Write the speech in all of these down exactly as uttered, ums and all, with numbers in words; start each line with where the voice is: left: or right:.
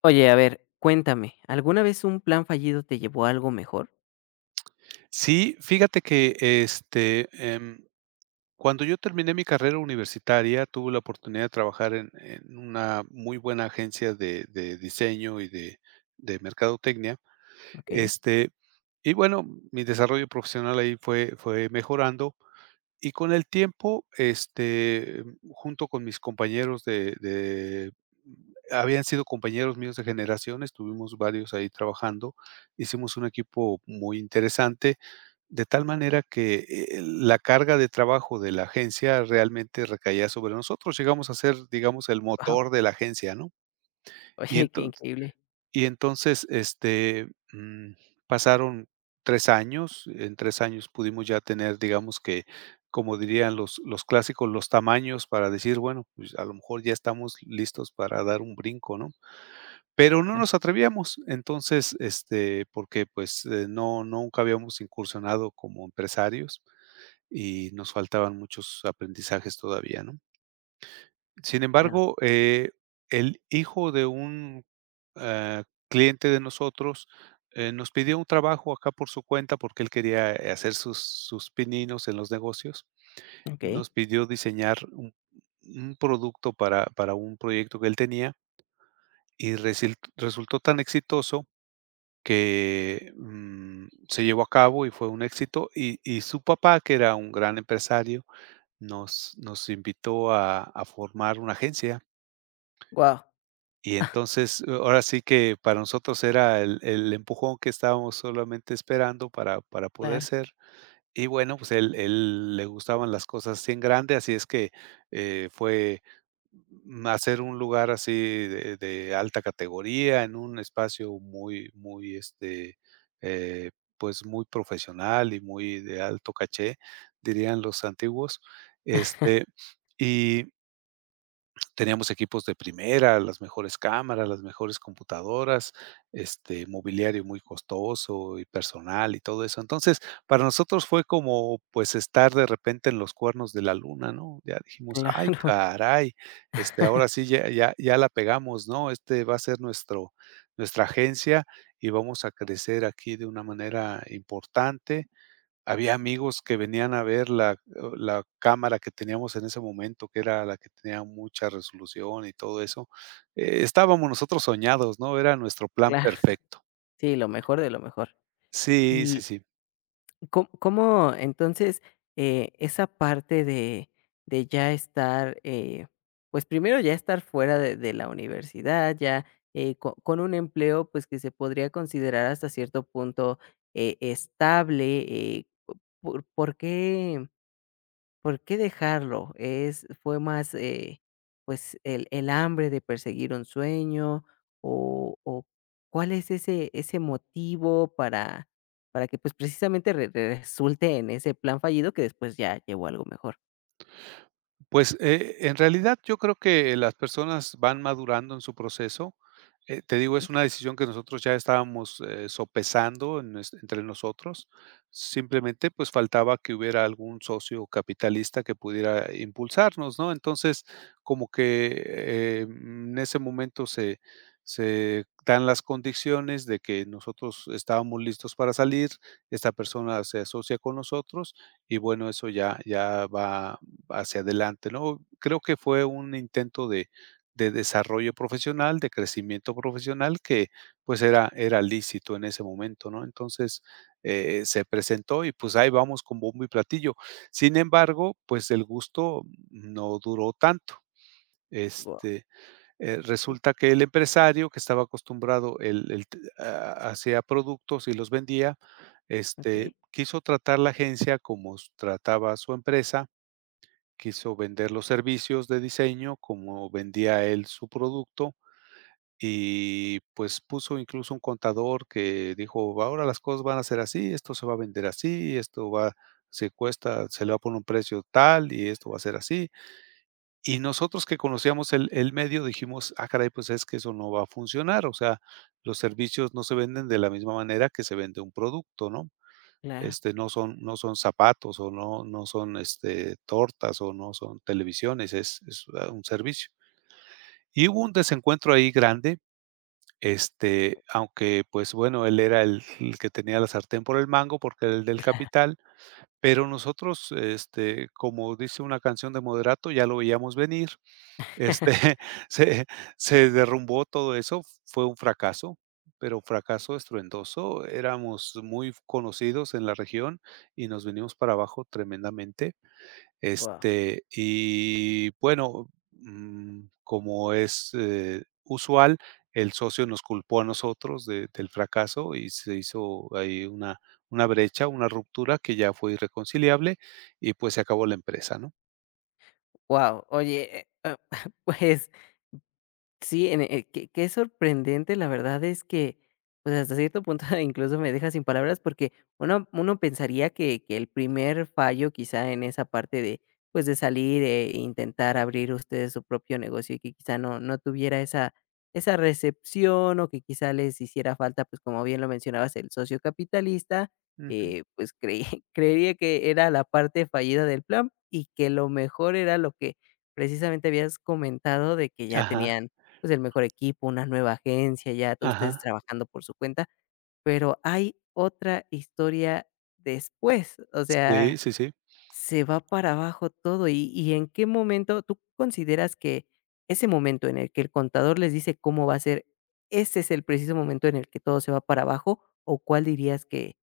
left: Oye, a ver, cuéntame, ¿alguna vez un plan fallido te llevó a algo mejor?
right: Sí, fíjate que, este, em, cuando yo terminé mi carrera universitaria, tuve la oportunidad de trabajar en en una muy buena agencia de de diseño y de de mercadotecnia,
left: Okey.
right: este, y bueno, mi desarrollo profesional ahí fue fue mejorando, y con el tiempo, este, junto con mis compañeros de de habían sido compañeros míos de generación, estuvimos varios ahí trabajando, hicimos un equipo muy interesante, de tal manera que, eh, la carga de trabajo de la agencia realmente recaía sobre nosotros, llegamos a ser, digamos, el
left: Wow.
right: motor de la agencia, ¿no? Y
left: Oye, qué
right: entonces
left: increíble.
right: y entonces, este, mm, pasaron tres años. En tres años pudimos ya tener, digamos que, como dirían los los clásicos, los tamaños para decir, bueno, pues a lo mejor ya estamos listos para dar un brinco, ¿no? Pero no nos
left: Claro.
right: atrevíamos. Entonces, este, porque, pues, eh, no nunca habíamos incursionado como empresarios y nos faltaban muchos aprendizajes todavía, ¿no? Sin
left: Claro.
right: embargo, eh, el hijo de un, ah, cliente de nosotros, eh, nos pidió un trabajo acá por su cuenta, porque él quería, eh, hacer sus sus pininos en los negocios.
left: Okey.
right: Nos pidió diseñar un un producto para para un proyecto que él tenía y resil resultó tan exitoso que, mm, se llevó a cabo y fue un éxito. Y y su papá, que era un gran empresario, nos nos invitó a a formar una agencia.
left: Guau.
right: Y entonces, eh, ahora sí que para nosotros era el el empujón que estábamos solamente esperando para para poder
left: Claro.
right: hacer. Y bueno, pues él él le gustaban las cosas así en grande, así es que, eh, fue, mm, hacer un lugar así de de alta categoría en un espacio muy muy, este, eh, pues, muy profesional y muy de alto caché, dirían los antiguos, este, y teníamos equipos de primera, las mejores cámaras, las mejores computadoras, este, mobiliario muy costoso y personal y todo eso. Entonces, para nosotros fue como, pues, estar de repente en los cuernos de la luna, ¿no? Ya dijimos: "Ay,
left: Claro.
right: caray, este, ahora sí ya ya ya la pegamos, ¿no? Este va a ser nuestro nuestra agencia y vamos a crecer aquí de una manera importante". Había amigos que venían a ver la la cámara que teníamos en ese momento, que era la que tenía mucha resolución y todo eso. Eh, estábamos nosotros soñados, ¿no? Era nuestro plan
left: Claro,
right: perfecto.
left: sí, lo mejor de lo mejor.
right: Sí, sí,
left: Y
right: sí.
left: ¿Cóm cómo entonces, eh, esa parte de de ya estar, eh, pues, primero ya estar fuera de de la universidad, ya, eh, co con un empleo, pues, que se podría considerar hasta cierto punto, eh, estable, eh, po- ¿por por qué ¿Por qué dejarlo? Es Fue más, eh, pues, el el hambre de perseguir un sueño, o o, ¿cuál es ese ese motivo para para que, pues, precisamente re re- resulte en ese plan fallido que después ya llevó a algo mejor?
right: Pues, eh, en realidad, yo creo que las personas van madurando en su proceso. Eh, te digo, es
left: Okey.
right: una decisión que nosotros ya estábamos, eh, sopesando en nues entre nosotros. Simplemente, pues, faltaba que hubiera algún socio capitalista que pudiera impulsarnos, ¿no? Entonces, como que, eh, en ese momento se se dan las condiciones de que nosotros estábamos listos para salir, esta persona se asocia con nosotros y, bueno, eso ya ya va hacia adelante, ¿no? Creo que fue un intento de de desarrollo profesional, de crecimiento profesional que, pues, era era lícito en ese momento, ¿no? Entonces, eh, se presentó y, pues, ahí vamos con bombo y platillo. Sin embargo, pues, el gusto no duró tanto.
left: Guau.
right: Este, eh, Resulta que el empresario que estaba acostumbrado, el él t ha hacía productos y los vendía,
left: Okey,
right: este, quiso tratar la agencia como s trataba su empresa. Quiso vender los servicios de diseño como vendía él su producto y, pues, puso incluso un contador que dijo: "Ahora las cosas van a ser así, esto se va a vender así, esto va se cuesta se le va a poner un precio tal y esto va a ser así". Y nosotros que conocíamos el el medio dijimos: "Ah, caray, pues es que eso no va a funcionar". O sea, los servicios no se venden de la misma manera que se vende un producto, ¿no?
left: claro.
right: Este, no son no son zapatos, o no no son, este, tortas, o no son televisiones, es es ah, un servicio. Y hubo un desencuentro ahí grande, este, aunque, pues, bueno, él era el el que tenía la sartén por el mango, porque era el del capital, pero nosotros, este, como dice una canción de Moderato, ya lo veíamos venir. Este, se se derrumbó todo eso, fue un fracaso, pero fracaso estruendoso. Éramos muy conocidos en la región y nos venimos para abajo tremendamente.
left: Wow.
right: Este, y bueno, mm, como es, eh, usual, el socio nos culpó a nosotros de del fracaso y se hizo ahí una una brecha, una ruptura que ya fue irreconciliable y, pues, se acabó la empresa, ¿no?
left: Wow. Oye, eh, ah, pues sí. En eh, qué qué sorprendente, la verdad es que, pues, hasta cierto punto, incluso me deja sin palabras, porque uno uno pensaría que que el primer fallo quizá en esa parte de, pues, de salir e intentar abrir ustedes su propio negocio, y que quizá no no tuviera esa esa recepción, o que quizá les hiciera falta, pues, como bien lo mencionabas, el socio capitalista,
right: Ujú.
left: eh, pues, creí creería que era la parte fallida del plan, y que lo mejor era lo que precisamente habías comentado, de que ya
right: Ajá,
left: tenían, pues, el mejor equipo, una nueva agencia, ya todos ustedes
right: ajá.
left: trabajando por su cuenta, pero hay otra historia después. O
right: Sí,
left: sea,
right: sí, sí.
left: se va para abajo todo. ¿Y y en qué momento tú consideras que ese momento en el que el contador les dice cómo va a ser, ese es el preciso momento en el que todo se va para abajo? ¿O cuál dirías que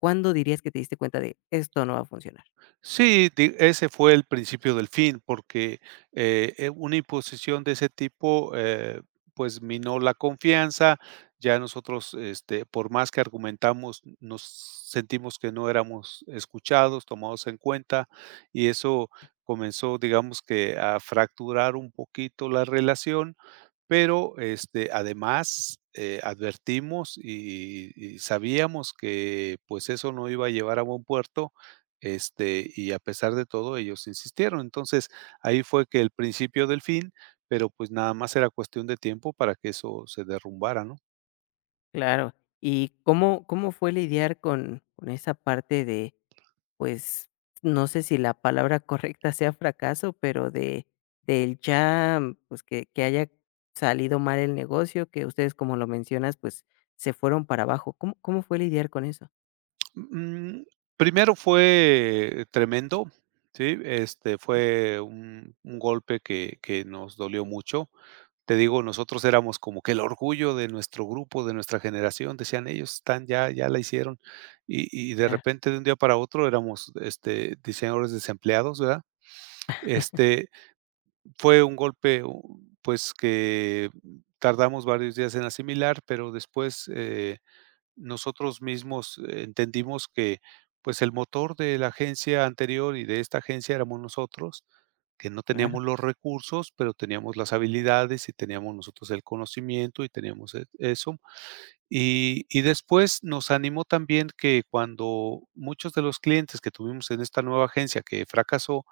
left: cuándo dirías que te diste cuenta de esto no va a funcionar?
right: Sí, di ese fue el principio del fin, porque, eh, eh, una imposición de ese tipo, eh, pues, minó la confianza. Ya nosotros, este, por más que argumentamos, nos sentimos que no éramos escuchados, tomados en cuenta, y eso comenzó, digamos que, a fracturar un poquito la relación. Pero, este, además, eh, advertimos y y sabíamos que, pues, eso no iba a llevar a buen puerto, este, y a pesar de todo, ellos insistieron. Entonces, ahí fue que el principio del fin, pero, pues, nada más era cuestión de tiempo para que eso se derrumbara, ¿no?
left: Claro. ¿Y cómo cómo fue lidiar con con esa parte de pues, no sé si la palabra correcta sea fracaso, pero de del ya, mm, pues, que que haya salido mal el negocio, que ustedes, como lo mencionas, pues, se fueron para abajo? ¿Cómo cómo fue lidiar con eso?
right: Mm, Primero fue tremendo, ¿sí? Este,
left: Sí.
right: fue un un golpe que que nos dolió mucho. Te digo, nosotros éramos como que el orgullo de nuestro grupo, de nuestra generación, decían ellos: "Están ya ya la hicieron". Y y de
left: Claro.
right: repente, de un día para otro, éramos, este, diseñadores desempleados, ¿verdad? Este, Fue un golpe, u pues, que tardamos varios días en asimilar, pero después, eh nosotros mismos eh, entendimos que, pues, el motor de la agencia anterior y de esta agencia éramos nosotros, que no
left: Claro.
right: teníamos los recursos, pero teníamos las habilidades y teníamos nosotros el conocimiento y teníamos e eso. Y y después nos animó también que cuando muchos de los clientes que tuvimos en esta nueva agencia que fracasó,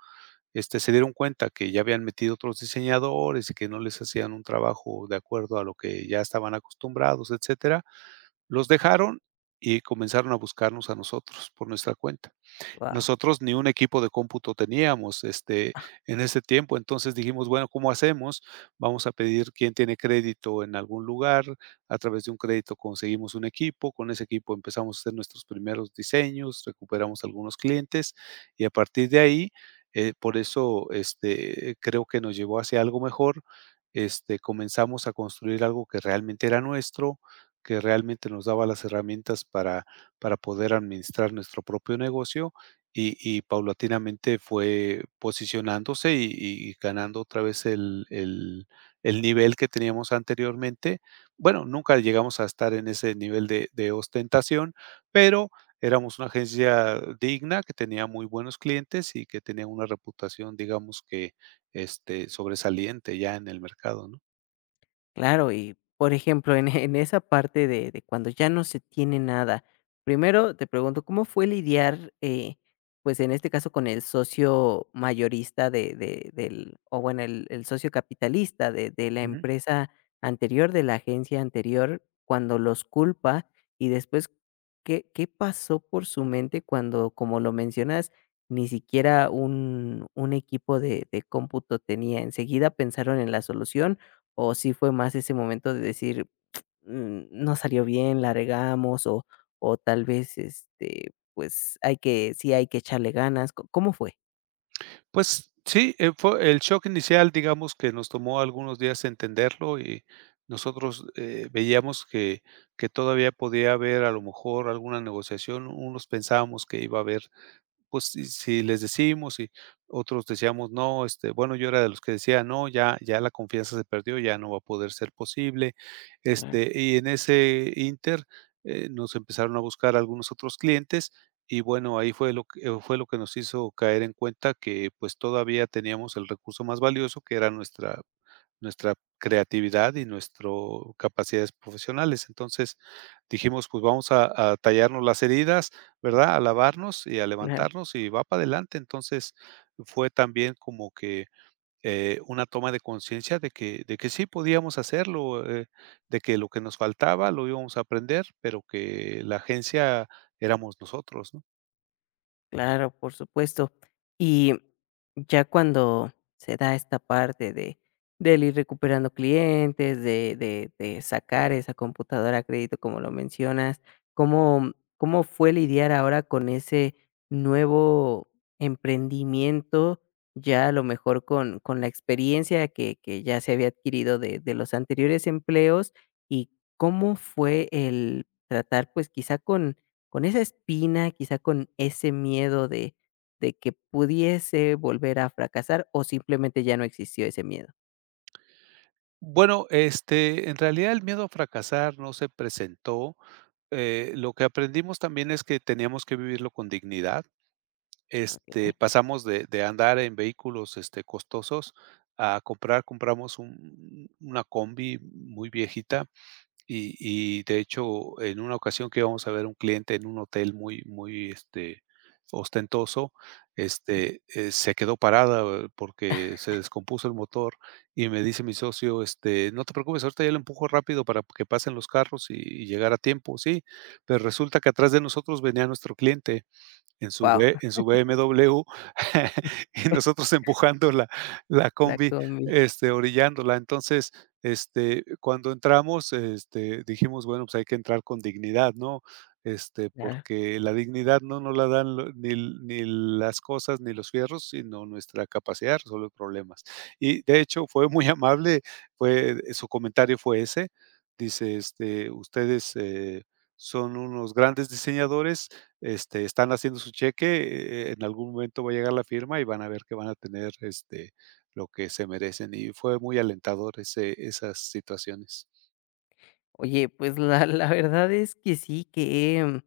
right: este, se dieron cuenta que ya habían metido otros diseñadores y que no les hacían un trabajo de acuerdo a lo que ya estaban acostumbrados, etcétera, los dejaron y comenzaron a buscarnos a nosotros por nuestra cuenta.
left: Guau.
right: Nosotros ni un equipo de cómputo teníamos, este, en ese tiempo. Entonces dijimos, bueno, ¿cómo hacemos? Vamos a pedir quién tiene crédito en algún lugar. A través de un crédito conseguimos un equipo. Con ese equipo empezamos a hacer nuestros primeros diseños, recuperamos algunos clientes y a partir de ahí, eh, por eso, este, creo que nos llevó hacia algo mejor. Este, comenzamos a construir algo que realmente era nuestro, que realmente nos daba las herramientas para para poder administrar nuestro propio negocio y y paulatinamente fue posicionándose y y ganando otra vez el el el nivel que teníamos anteriormente. Bueno, nunca llegamos a estar en ese nivel de de ostentación, pero éramos una agencia digna, que tenía muy buenos clientes y que tenía una reputación, digamos que, este, sobresaliente ya en el mercado, ¿no?
left: Claro, y por ejemplo, en en esa parte de de cuando ya no se tiene nada, primero te pregunto, ¿cómo fue lidiar, eh, pues, en este caso con el socio mayorista de de del o bueno, el el socio capitalista de de la
right: Ujú.
left: empresa anterior, de la agencia anterior, cuando los culpa? Y después, ¿qué qué pasó por su mente cuando, como lo mencionas, ni siquiera un un equipo de de cómputo tenía? ¿Enseguida pensaron en la solución, o si fue más ese momento de decir, mm, no salió bien, la regamos, o o tal vez, este, pues, hay que, sí, hay que echarle ganas? ¿Co cómo fue?
right: Pues sí, eh, fue el shock inicial, digamos, que nos tomó algunos días entenderlo y nosotros, eh, veíamos que que todavía podía haber, a lo mejor, alguna negociación. Unos pensábamos que iba a haber pues, si si les decimos y otros decíamos: "No", este, bueno, yo era de los que decía: "No, ya ya la confianza se perdió, ya no va a poder ser posible",
left: Claro.
right: este, y en ese Inter eh, nos empezaron a buscar algunos otros clientes y, bueno, ahí fue lo que fue lo que nos hizo caer en cuenta que, pues, todavía teníamos el recurso más valioso, que era nuestra nuestra creatividad y nuestro capacidades profesionales. Entonces, dijimos, pues vamos a a tallarnos las heridas, ¿verdad? A lavarnos y a
left: Claro.
right: levantarnos y va para adelante. Entonces, fue también como que, eh, una toma de conciencia de que de que sí podíamos hacerlo, eh, de que lo que nos faltaba lo íbamos a aprender, pero que la agencia éramos nosotros, ¿no?
left: Claro, por supuesto. Y ya cuando se da esta parte de del ir recuperando clientes, de de de sacar esa computadora a crédito, como lo mencionas, ¿cómo cómo fue lidiar ahora con ese nuevo emprendimiento? Ya a lo mejor con con la experiencia que que ya se había adquirido de de los anteriores empleos, ¿y cómo fue el tratar, pues, quizá con con esa espina, quizá con ese miedo de de que pudiese volver a fracasar, o simplemente ya no existió ese miedo?
right: Bueno, este, en realidad el miedo a fracasar no se presentó. Eh, lo que aprendimos también es que teníamos que vivirlo con dignidad.
left: Wow.
right: Este, pasamos de, de andar en vehículos, este, costosos a comprar, compramos un- una combi muy viejita, y y de hecho, en una ocasión que íbamos a ver un cliente en un hotel muy muy, este, ostentoso, este, eh, se quedó parada, eh, porque se descompuso el motor y me dice mi socio, este: "No te preocupes, ahorita ya lo empujo rápido para que pasen los carros y y llegar a tiempo". Sí, pero resulta que atrás de nosotros venía nuestro cliente. En su B en su B M W, y nosotros empujando la la
left: La
right: combi,
left: combi,
right: este, orillándola. Entonces, este, cuando entramos, este, dijimos: "Bueno, pues hay que entrar con dignidad", ¿no? Este,
left: claro.
right: porque la dignidad no nos la dan lo ni l- ni las cosas, ni los fierros, sino nuestra capacidad de resolver problemas. Y, de hecho, fue muy amable, fue su comentario fue ese. Dice, este: "Ustedes, eh, son unos grandes diseñadores este, están haciendo su cheque, eh, en algún momento va a llegar la firma y van a ver que van a tener, este, lo que se merecen, y fue muy alentador ese esas situaciones.
left: Oye, pues la la verdad es que sí, que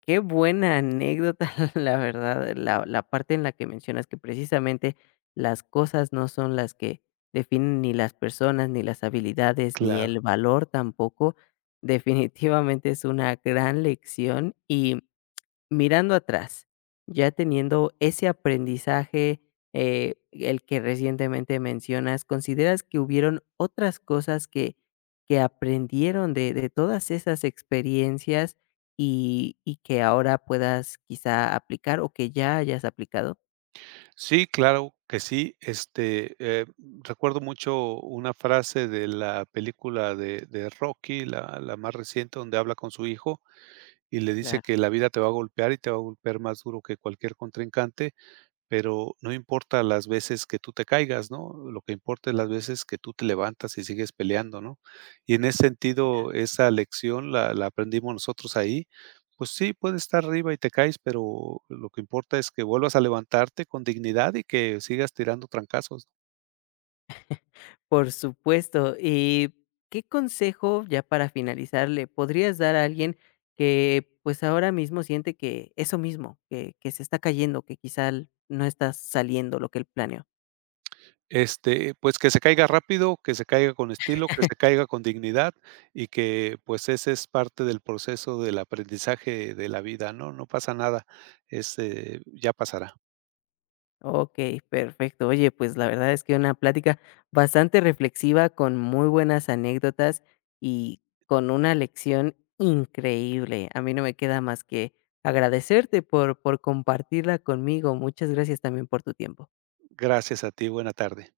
left: qué buena anécdota. La verdad, la, la parte en la que mencionas que precisamente las cosas no son las que definen ni las personas, ni las habilidades, ni
right: Claro.
left: el valor tampoco, definitivamente es una gran lección. Y mirando atrás, ya teniendo ese aprendizaje, eh, el que recientemente mencionas, ¿consideras que hubieron otras cosas que que aprendieron de, de todas esas experiencias, y, y que ahora puedas quizá aplicar o que ya hayas aplicado?
right: Sí, claro que sí, este, eh, recuerdo mucho una frase de la película de de Rocky, la la más reciente, donde habla con su hijo, y le dice
left: Claro.
right: que la vida te va a golpear y te va a golpear más duro que cualquier contrincante. Pero no importa las veces que tú te caigas, ¿no? Lo que importa es las veces que tú te levantas y sigues peleando, ¿no? Y en ese sentido, esa lección la, la aprendimos nosotros ahí. Pues sí, puedes estar arriba y te caes, pero lo que importa es que vuelvas a levantarte con dignidad y que sigas tirando trancazos.
left: Por supuesto. Y ¿qué consejo, ya para finalizar, le podrías dar a alguien que, pues, ahora mismo siente que eso mismo, que que se está cayendo, que quizá l no está saliendo lo que él planeó?
right: Este, pues que se caiga rápido, que se caiga con estilo, que se caiga con dignidad y que pues ese es parte del proceso del aprendizaje de la vida, ¿no? No pasa nada, es, eh, ya pasará.
left: Okey, perfecto. Oye, pues, la verdad es que una plática bastante reflexiva, con muy buenas anécdotas y con una lección increíble. A mí no me queda más que agradecerte por por compartirla conmigo. Muchas gracias también por tu tiempo.
right: Gracias a ti, buena tarde.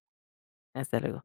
left: Hasta luego.